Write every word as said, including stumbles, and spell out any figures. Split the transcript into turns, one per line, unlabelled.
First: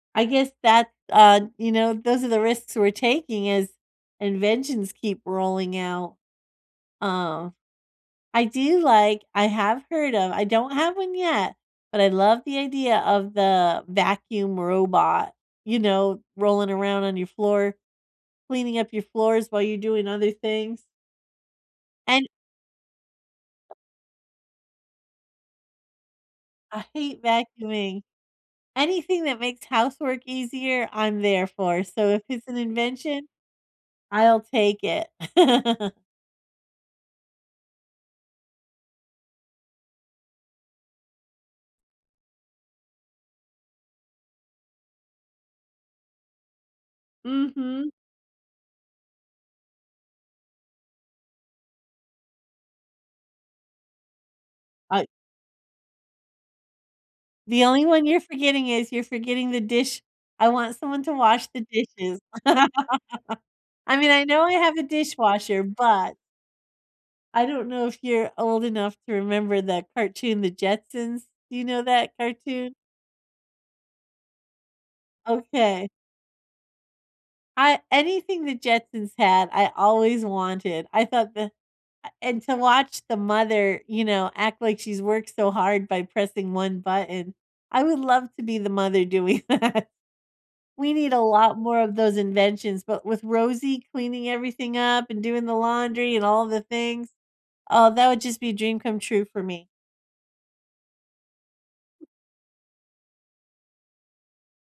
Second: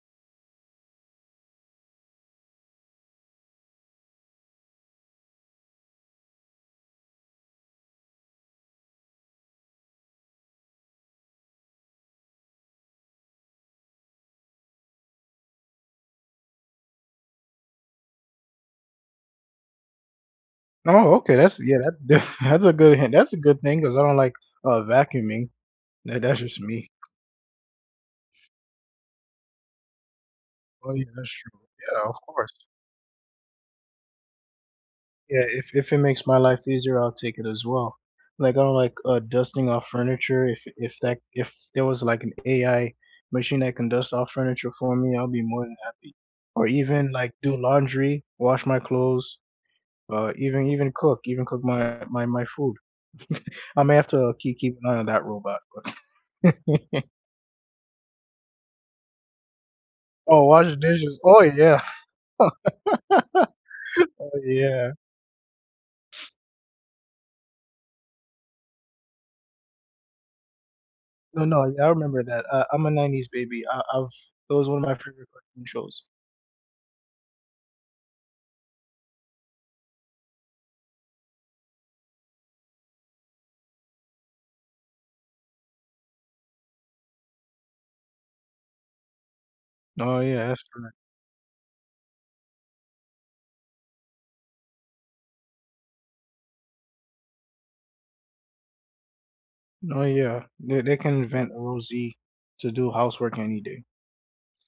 I guess that, uh, you know, those are the risks we're taking as inventions keep rolling out. Uh, I do like I have heard of I don't have one yet, but I love the idea of the vacuum robot, you know, rolling around on your floor, cleaning up your floors while you're doing other things.
Oh, okay, that's yeah, that's def
And
that's a good han that's a good thing 'cause I don't like, uh, vacuuming. Tha that's just
I
me.
hate vacuuming. Anything that makes housework easier,
Oh, yeah,
I'm
that's
there
true.
for,
Yeah,
so
of
if it's
course.
an invention, I'll take it.
Yeah, if if it makes my life easier, I'll take it as well. Like, I don't like, uh, dusting off furniture, if if that if there was, like, an AI machine that can dust off furniture for me, I'd be more than happy. Or even, like, do
Mhm.
laundry, wash my clothes, uh, even even cook even cook my my my food. I may have to kee keep an eye on
I
that robot, but
The only one you're forgetting is you're forgetting the dish
Oh,
I want
washing
someone to
dishes. Oh,
wash the
yeah.
dishes. I mean, I
Oh,
know I have a
yeah.
dishwasher, but I don't know if you're old enough to remember that cartoon, The Jetsons.
No, no.
You know
Yeah, I
that
remember that; uh,
cartoon?
I'm a nineties baby. I I've that was one of my favorite cartoon
Okay.
shows.
I anything The Jetsons had, I always wanted. I thought that a and to watch the mother, you know, act like she's worked so hard by pressing one button. I would love to be the mother doing that.
No, yeah. That's
We
correct.
need a lot more of those inventions, but with Rosey cleaning everything up and doing the laundry and all the things, oh, that would just be a dream come true for me.
No, yeah. They they can invent a Rosey to do housework any day. S